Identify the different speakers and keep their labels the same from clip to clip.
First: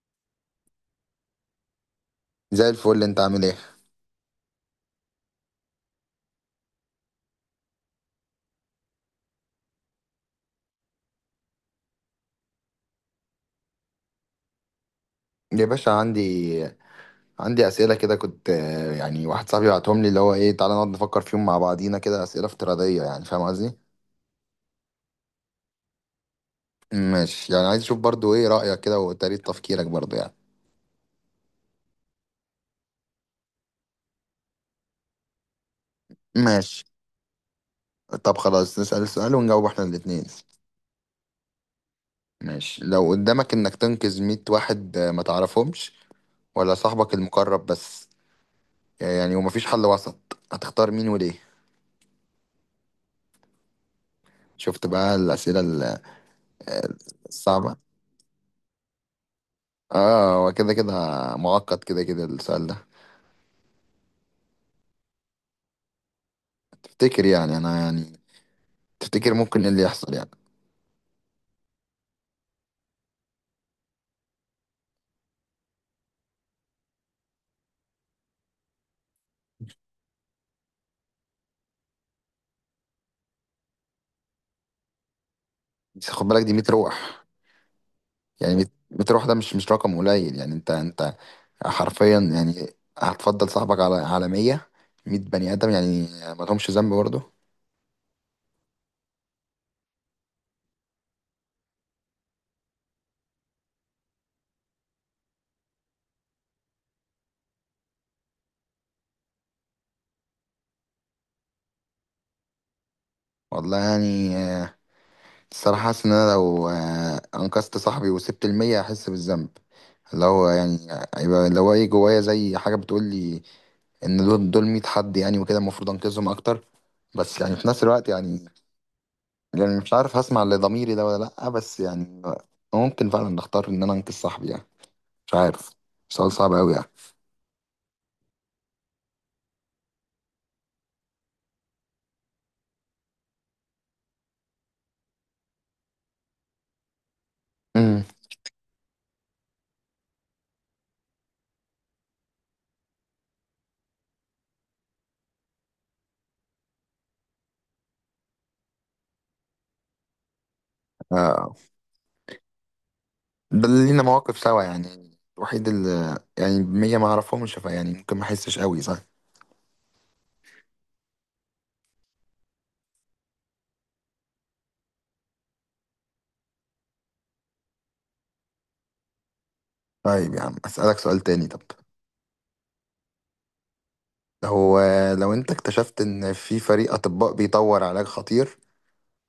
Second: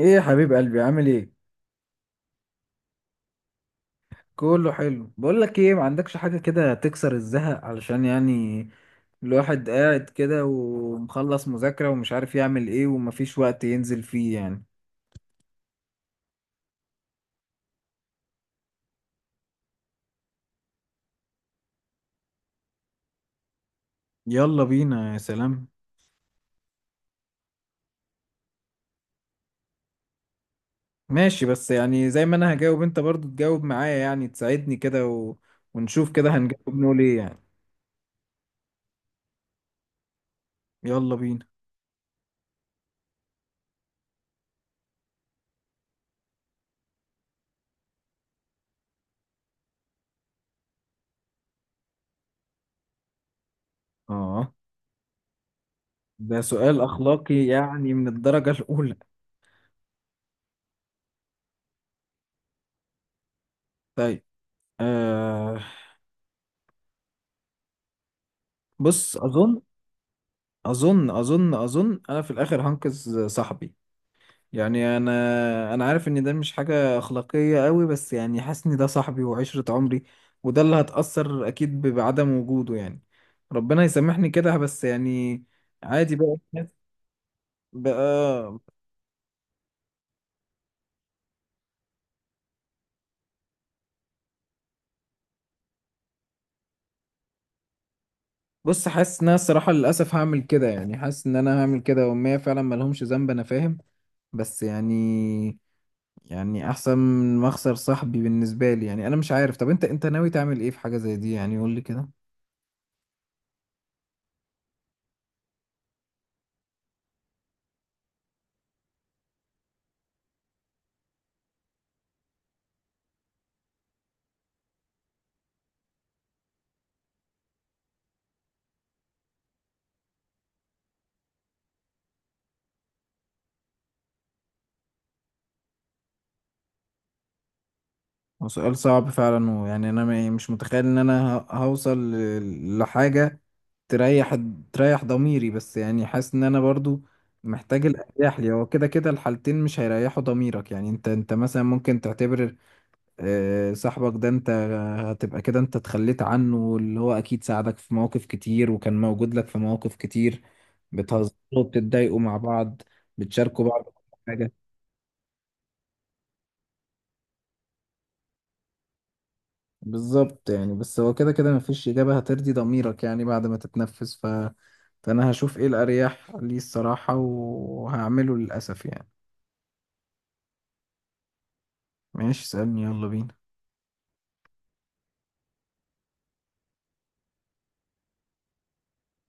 Speaker 1: ايه يا حبيب قلبي، عامل ايه؟
Speaker 2: زي الفل، انت عامل ايه؟
Speaker 1: كله حلو. بقول لك ايه، ما عندكش حاجه كده تكسر الزهق؟ علشان يعني الواحد قاعد كده ومخلص مذاكره ومش عارف يعمل ايه ومفيش وقت ينزل فيه يعني.
Speaker 2: يا باشا، عندي اسئله كده، كنت يعني واحد صاحبي بعتهم لي، اللي هو ايه، تعالى نقعد نفكر فيهم مع بعضينا كده، اسئله افتراضيه يعني، فاهم قصدي؟
Speaker 1: يلا بينا، يا سلام.
Speaker 2: ماشي، يعني عايز اشوف برضو ايه رايك كده وطريقه تفكيرك برضو يعني.
Speaker 1: ماشي، بس يعني زي ما انا هجاوب، انت برضو تجاوب معايا يعني، تساعدني كده و... ونشوف كده، هنجاوب
Speaker 2: ماشي.
Speaker 1: نقول ايه يعني.
Speaker 2: طب خلاص، نسال السؤال ونجاوب احنا الاتنين.
Speaker 1: يلا بينا.
Speaker 2: ماشي، لو قدامك انك تنقذ 100 واحد، ما تعرفهمش، ولا صاحبك المقرب بس، يعني ومفيش حل وسط، هتختار مين وليه؟
Speaker 1: اه،
Speaker 2: شفت بقى الاسئله
Speaker 1: ده سؤال اخلاقي
Speaker 2: الصعبه.
Speaker 1: يعني، من الدرجه الاولى.
Speaker 2: اه، هو كده كده معقد، كده كده السؤال ده.
Speaker 1: طيب. آه.
Speaker 2: تفتكر يعني انا يعني،
Speaker 1: بص،
Speaker 2: تفتكر
Speaker 1: اظن.
Speaker 2: ممكن ايه اللي يحصل يعني؟
Speaker 1: اظن انا في الاخر هنقذ صاحبي. يعني انا عارف ان ده مش حاجه اخلاقيه قوي، بس يعني حاسس ان ده صاحبي وعشره عمري، وده اللي هتاثر اكيد بعدم وجوده يعني. ربنا يسامحني كده، بس يعني
Speaker 2: بس
Speaker 1: عادي
Speaker 2: خد
Speaker 1: بقى
Speaker 2: بالك، دي 100 روح، يعني
Speaker 1: بقى
Speaker 2: 100، 100 روح، ده مش رقم قليل يعني، انت حرفيا يعني، هتفضل صاحبك على 100، 100 بني ادم يعني، ما لهمش ذنب برضه.
Speaker 1: بص، حاسس ان انا الصراحه للاسف هعمل كده، يعني حاسس ان انا هعمل كده، وما فعلا ملهمش ذنب، انا فاهم. بس يعني احسن من ما اخسر صاحبي بالنسبه لي يعني. انا مش عارف، طب انت ناوي تعمل ايه في حاجه زي دي يعني؟ قول لي كده.
Speaker 2: والله يعني، الصراحة حاسس إن أنا لو أنقذت صاحبي وسبت المية هحس بالذنب. اللي هو يعني، هيبقى اللي هو إيه جوايا، زي حاجة بتقولي إن دول مية حد يعني، وكده المفروض أنقذهم أكتر. بس يعني في نفس الوقت يعني مش عارف هسمع لضميري ده ولا لأ، بس يعني ممكن فعلا نختار إن أنا أنقذ صاحبي يعني. مش عارف، سؤال صعب أوي يعني.
Speaker 1: هو سؤال صعب فعلا، ويعني انا مش متخيل ان انا هوصل لحاجه تريح. تريح ضميري، بس يعني حاسس ان انا برضو محتاج
Speaker 2: امم
Speaker 1: الاريح لي. هو كده كده الحالتين مش هيريحوا ضميرك يعني. انت مثلا ممكن تعتبر صاحبك ده انت هتبقى كده انت اتخليت عنه، اللي هو اكيد ساعدك في مواقف كتير، وكان موجود لك في مواقف كتير، بتهزروا
Speaker 2: آه
Speaker 1: وبتتضايقوا مع بعض،
Speaker 2: ده
Speaker 1: بتشاركوا بعض
Speaker 2: اللي
Speaker 1: كل
Speaker 2: لينا مواقف
Speaker 1: حاجة.
Speaker 2: سوا يعني، الوحيد اللي يعني مية ما أعرفهمش، فيعني ممكن ما أحسش أوي، صح.
Speaker 1: بالظبط يعني. بس هو كده كده مفيش إجابة هترضي ضميرك يعني، بعد ما تتنفس ف... فأنا هشوف إيه الأريح لي الصراحة وهعمله للأسف يعني.
Speaker 2: طيب يا عم، أسألك سؤال تاني طب.
Speaker 1: ماشي، اسألني، يلا بينا.
Speaker 2: هو لو انت اكتشفت ان في فريق اطباء بيطور علاج خطير،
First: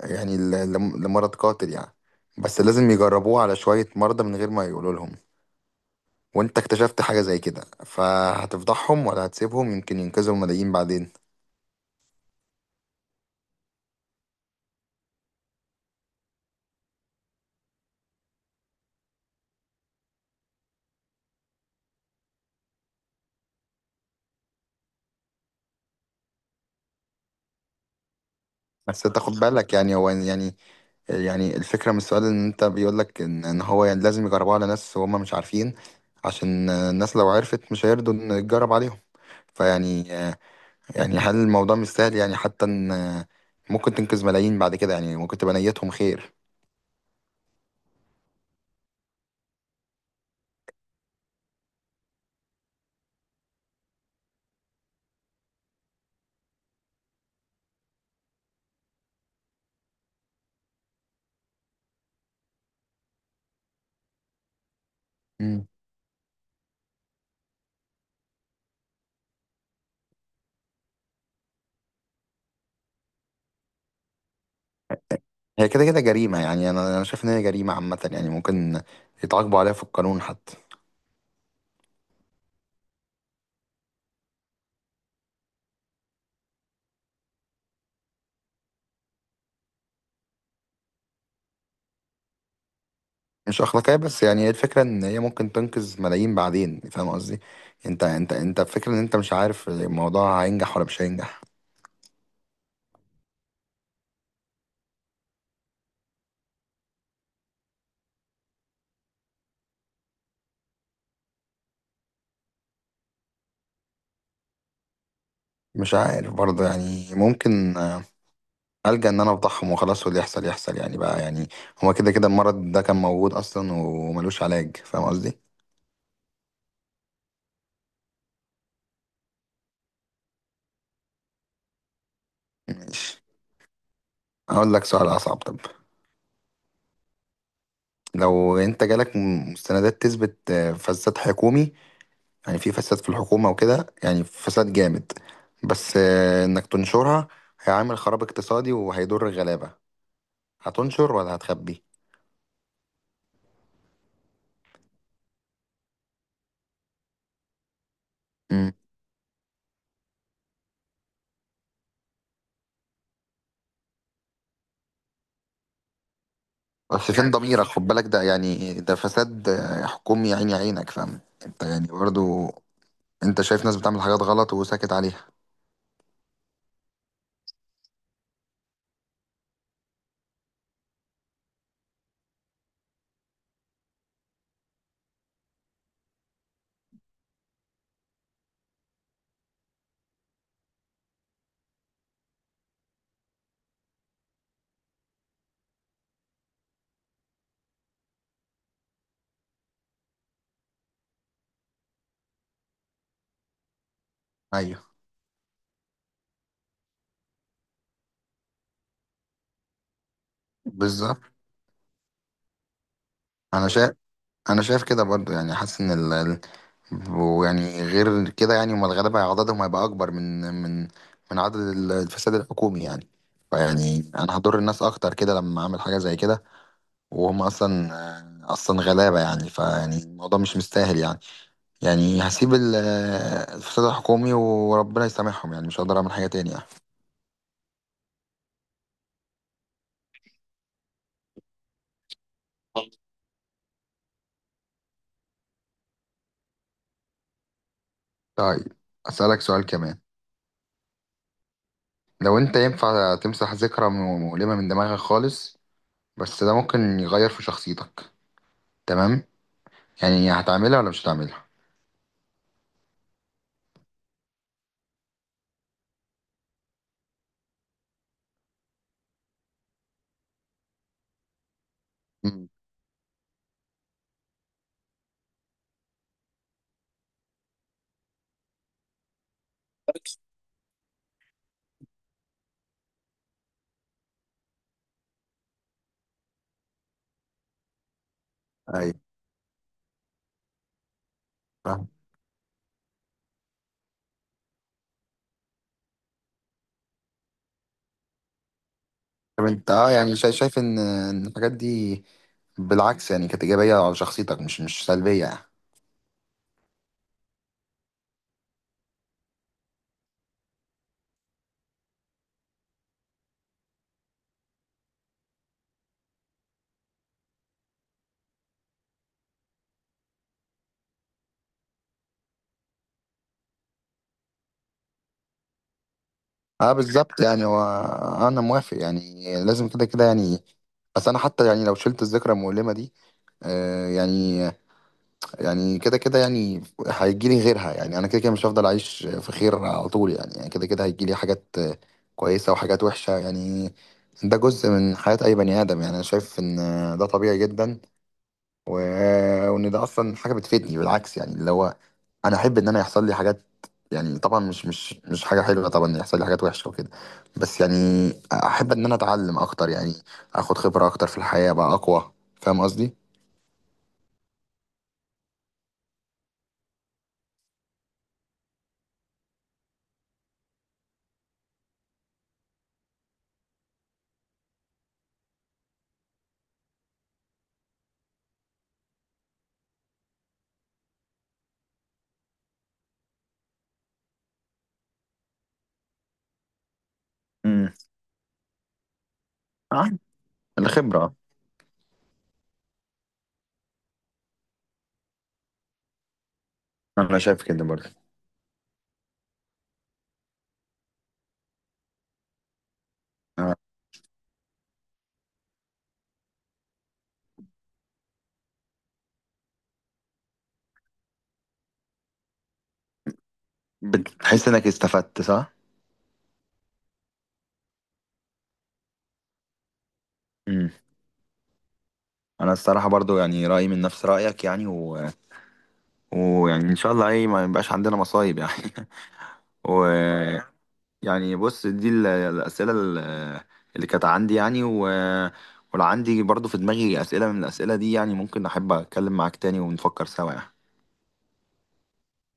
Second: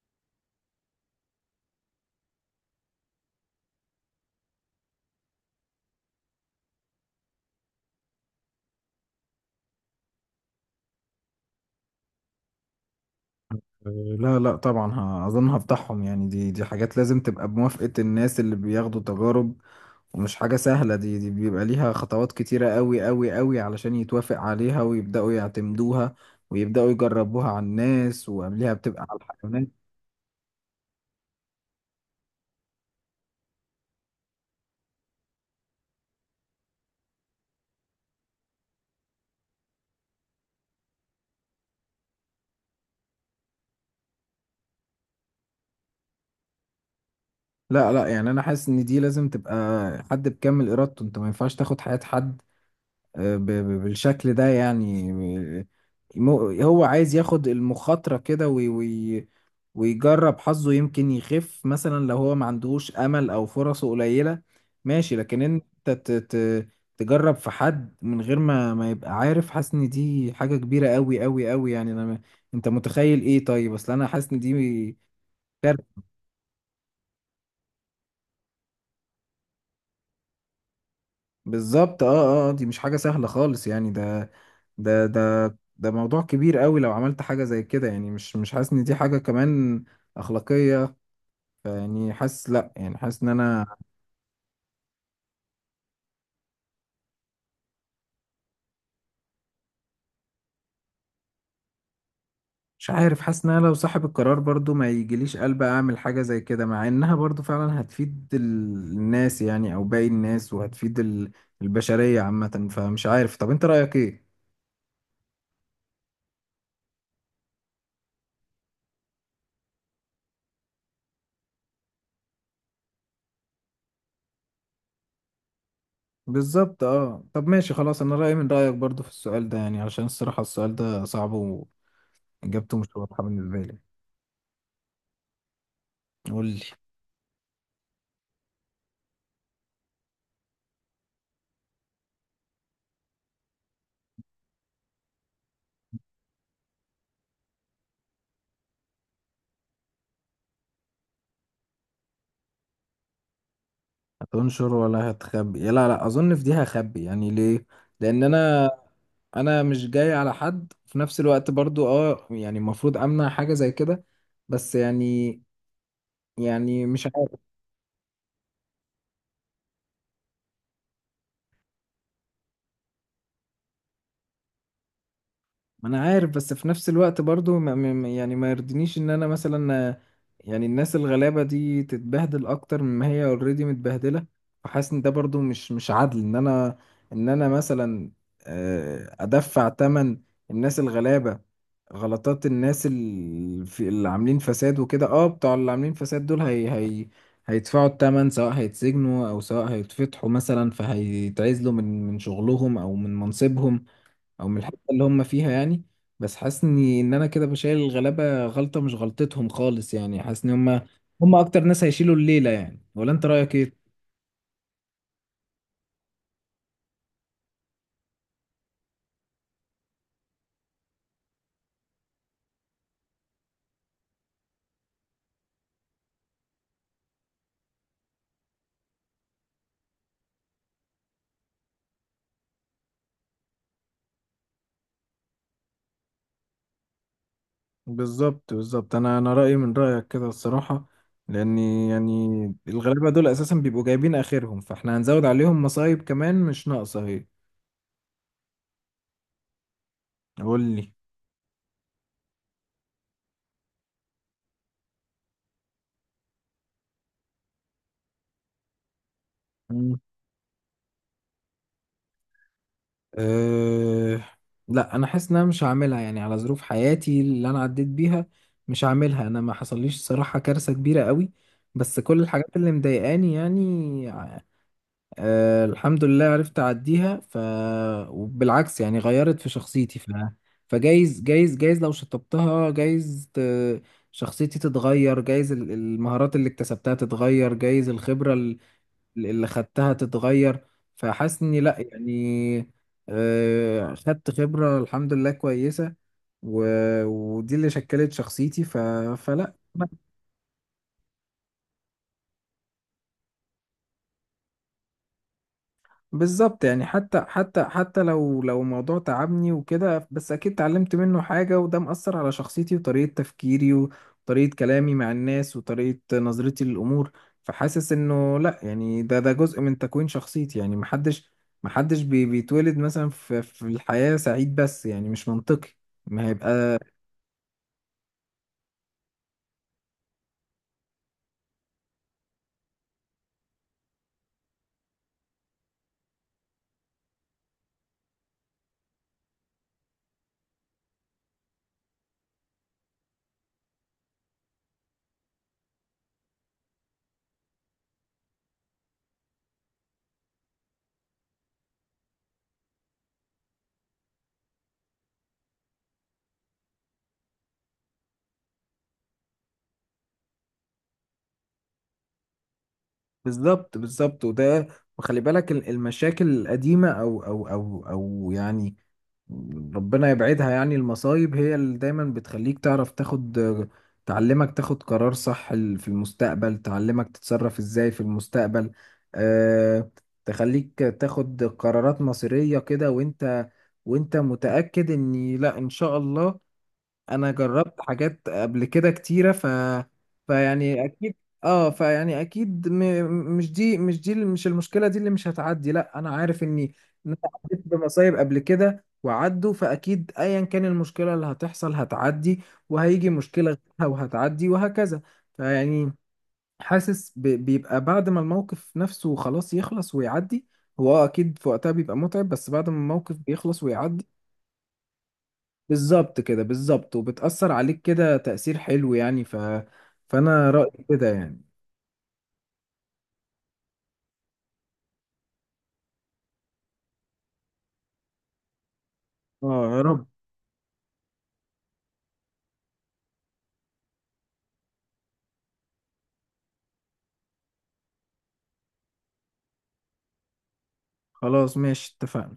Speaker 2: يعني لمرض قاتل يعني، بس لازم يجربوه على شوية مرضى من غير ما يقولوا لهم، وانت اكتشفت حاجة زي كده، فهتفضحهم ولا هتسيبهم يمكن ينقذوا الملايين بعدين؟
Speaker 1: أه، لا لا طبعا، اظن هفضحهم يعني. دي حاجات لازم تبقى بموافقة الناس اللي بياخدوا تجارب. ومش حاجة سهلة، دي بيبقى ليها خطوات كتيرة قوي قوي قوي علشان يتوافق عليها ويبدأوا يعتمدوها، ويبدأوا يجربوها على الناس، وقبلها بتبقى
Speaker 2: بس انت
Speaker 1: على
Speaker 2: خد
Speaker 1: الحيوانات.
Speaker 2: بالك يعني، هو يعني الفكرة من السؤال ان انت بيقولك ان هو يعني لازم يجربوه على ناس وهم مش عارفين، عشان الناس لو عرفت مش هيرضوا ان يتجرب عليهم. فيعني هل الموضوع مش سهل يعني، حتى ان ممكن تنقذ ملايين بعد كده يعني، ممكن تبقى نيتهم خير.
Speaker 1: لا لا يعني، أنا حاسس إن دي لازم تبقى حد بكامل إرادته. أنت ما ينفعش تاخد حياة حد بالشكل ده يعني. هو عايز ياخد المخاطرة كده وي وي ويجرب حظه، يمكن يخف مثلا لو هو ما عندهوش أمل أو فرصه قليلة، ماشي. لكن أنت
Speaker 2: مم.
Speaker 1: ت ت تجرب في حد من غير ما يبقى عارف، حاسس إن دي حاجة كبيرة أوي أوي أوي يعني. أنا أنت متخيل إيه؟ طيب، أصل أنا حاسس إن دي
Speaker 2: هي كده كده
Speaker 1: كارثة.
Speaker 2: جريمة يعني، أنا شايف إن هي جريمة عامة يعني، ممكن يتعاقبوا عليها في القانون حتى.
Speaker 1: بالظبط، أه أه، دي مش حاجة سهلة خالص يعني. ده ده ده موضوع كبير أوي لو عملت حاجة زي كده يعني. مش حاسس إن دي حاجة كمان أخلاقية. فيعني حاسس لا يعني، حاسس ان
Speaker 2: مش
Speaker 1: انا
Speaker 2: أخلاقية، بس يعني هي الفكرة إن هي ممكن تنقذ ملايين بعدين، فاهم قصدي؟ أنت الفكرة إن أنت مش عارف الموضوع هينجح ولا مش هينجح.
Speaker 1: مش عارف. حاسس ان انا لو صاحب القرار برضو ما يجيليش قلب اعمل حاجة زي كده، مع انها برضو فعلا هتفيد الناس يعني، او باقي الناس، وهتفيد البشرية عامة. فمش عارف، طب انت رأيك ايه؟
Speaker 2: مش عارف برضه يعني، ممكن ألجأ إن أنا أفضحهم وخلاص، واللي يحصل يحصل يعني، بقى يعني هو كده كده المرض ده كان موجود أصلا وملوش علاج، فاهم قصدي؟
Speaker 1: بالظبط، اه. طب ماشي خلاص، انا رأيي من رأيك برضو في السؤال ده يعني، علشان الصراحة السؤال ده صعب واجابته مش واضحة
Speaker 2: ماشي،
Speaker 1: بالنسبة لي.
Speaker 2: هقول لك سؤال أصعب طب.
Speaker 1: قول لي.
Speaker 2: لو أنت جالك مستندات تثبت فساد حكومي، يعني في فساد في الحكومة وكده، يعني فساد جامد، بس إنك تنشرها هيعمل خراب اقتصادي وهيضر الغلابة، هتنشر ولا هتخبي؟
Speaker 1: هتنشر ولا هتخبي؟ لا لا، اظن في دي هخبي يعني. ليه؟ لان انا،
Speaker 2: مم.
Speaker 1: مش جاي على حد في نفس الوقت برضو، اه. يعني المفروض امنع حاجة زي كده، بس يعني، مش
Speaker 2: بس فين
Speaker 1: عارف.
Speaker 2: ضميرك؟ خد بالك، ده يعني ده فساد حكومي عيني عينك، فاهم أنت يعني برضو، أنت شايف ناس بتعمل حاجات غلط وساكت عليها.
Speaker 1: ما انا عارف، بس في نفس الوقت برضو يعني ما يرضينيش ان انا مثلا يعني الناس الغلابة دي تتبهدل اكتر مما هي اوريدي متبهدلة. فحاسس ان ده برضو مش عدل، ان انا، مثلا ادفع تمن الناس الغلابة، غلطات الناس اللي عاملين فساد وكده. اه، بتوع اللي عاملين فساد دول هي هيدفعوا التمن، سواء هيتسجنوا او سواء هيتفتحوا مثلا، فهيتعزلوا من شغلهم او من منصبهم او من الحته
Speaker 2: أيوه
Speaker 1: اللي هم فيها يعني. بس حاسس اني ان انا كده بشيل الغلابه غلطه مش غلطتهم خالص يعني. حاسس ان هم
Speaker 2: بالظبط،
Speaker 1: هم اكتر ناس هيشيلوا الليله يعني، ولا انت رايك
Speaker 2: أنا شايف
Speaker 1: ايه؟
Speaker 2: انا شايف كده برضو يعني، حاسس ان ويعني غير كده يعني هم الغلابه عددهم هيبقى اكبر من من عدد الفساد الحكومي يعني. فيعني انا هضر الناس اكتر كده لما اعمل حاجه زي كده، وهم اصلا اصلا غلابه يعني، فيعني الموضوع مش مستاهل يعني. يعني هسيب الفساد الحكومي وربنا يسامحهم يعني، مش هقدر اعمل حاجه تاني يعني.
Speaker 1: بالظبط بالظبط، انا رايي من رايك كده الصراحه، لاني يعني الغلابه دول اساسا بيبقوا جايبين اخرهم، فاحنا هنزود عليهم مصايب كمان مش ناقصه اهي.
Speaker 2: طيب، اسالك سؤال كمان.
Speaker 1: قول لي.
Speaker 2: لو انت ينفع تمسح ذكرى مؤلمه من دماغك خالص، بس ده ممكن يغير في شخصيتك، تمام؟ يعني هتعملها ولا مش هتعملها؟
Speaker 1: أه، لا، انا حاسس ان انا مش هعملها يعني، على ظروف حياتي اللي انا عديت بيها. مش هعملها. انا ما حصليش صراحة كارثة كبيرة قوي، بس كل
Speaker 2: امم،
Speaker 1: الحاجات اللي مضايقاني يعني، أه الحمد لله، عرفت اعديها. ف وبالعكس يعني غيرت في شخصيتي. ف فجايز جايز لو شطبتها جايز شخصيتي تتغير، جايز المهارات اللي اكتسبتها تتغير، جايز الخبرة
Speaker 2: ايوه
Speaker 1: اللي خدتها تتغير. فحاسس اني لا
Speaker 2: فاهم.
Speaker 1: يعني، خدت خبرة الحمد لله كويسة، و... ودي اللي شكلت شخصيتي، ف...
Speaker 2: طب
Speaker 1: فلا.
Speaker 2: انت يعني شايف إن الحاجات دي بالعكس يعني كانت ايجابيه على شخصيتك، مش سلبيه يعني؟
Speaker 1: بالظبط يعني، حتى حتى حتى لو موضوع تعبني وكده، بس اكيد اتعلمت منه حاجة، وده مأثر على شخصيتي وطريقة تفكيري وطريقة كلامي مع الناس وطريقة نظرتي للأمور. فحاسس انه لا يعني، ده جزء من تكوين شخصيتي يعني. محدش بيتولد مثلا في الحياة سعيد، بس يعني مش منطقي ما
Speaker 2: اه
Speaker 1: هيبقى.
Speaker 2: بالظبط يعني. هو انا موافق يعني، لازم كده كده يعني. بس انا حتى يعني، لو شلت الذكرى المؤلمه دي، يعني كده كده يعني هيجي لي غيرها يعني، انا كده كده مش هفضل اعيش في خير على طول يعني كده كده هيجي لي حاجات كويسه وحاجات وحشه يعني. ده جزء من حياه اي بني ادم يعني، انا شايف ان ده طبيعي جدا، و... وان ده اصلا حاجه بتفيدني بالعكس يعني، اللي هو انا احب ان انا يحصل لي حاجات يعني. طبعا مش حاجه حلوه طبعا يحصل لي حاجات وحشه وكده، بس يعني احب ان انا اتعلم اكتر يعني، اخد خبره اكتر في الحياه بقى اقوى، فاهم قصدي؟
Speaker 1: بالظبط بالظبط، وده، وخلي بالك المشاكل القديمة، او يعني ربنا يبعدها يعني. المصايب هي اللي دايما بتخليك تعرف تاخد، تعلمك تاخد قرار صح في المستقبل، تعلمك تتصرف ازاي في المستقبل. أه، تخليك تاخد قرارات مصيرية كده، وانت، متأكد ان لا ان شاء الله، انا
Speaker 2: امم،
Speaker 1: جربت حاجات قبل كده كتيره، ف
Speaker 2: اه
Speaker 1: فيعني اكيد.
Speaker 2: الخبرة.
Speaker 1: اه، فيعني اكيد مش المشكله دي اللي مش هتعدي، لا، انا عارف اني، إن أنا
Speaker 2: انا شايف كده
Speaker 1: عديت
Speaker 2: برضه.
Speaker 1: بمصايب قبل كده وعدوا، فاكيد ايا كان المشكله اللي هتحصل هتعدي، وهيجي
Speaker 2: آه،
Speaker 1: مشكله غيرها وهتعدي، وهكذا. فيعني حاسس بيبقى بعد ما الموقف نفسه خلاص يخلص ويعدي، هو آه اكيد في وقتها بيبقى متعب، بس بعد ما الموقف بيخلص ويعدي
Speaker 2: بتحس انك استفدت، صح؟
Speaker 1: بالظبط كده، بالظبط، وبتأثر عليك كده تأثير حلو يعني، ف... فأنا
Speaker 2: امم
Speaker 1: رأيي كده يعني.
Speaker 2: انا الصراحة برضو يعني رأيي من نفس رأيك يعني، ويعني ان شاء الله ايه ما يبقاش عندنا مصايب يعني.
Speaker 1: اه، يا
Speaker 2: و
Speaker 1: رب.
Speaker 2: يعني بص، دي الأسئلة اللي كانت عندي يعني، ولو عندي برضو في دماغي أسئلة من الأسئلة دي يعني، ممكن أحب أتكلم معاك تاني ونفكر سوا يعني.
Speaker 1: خلاص، ماشي، اتفقنا.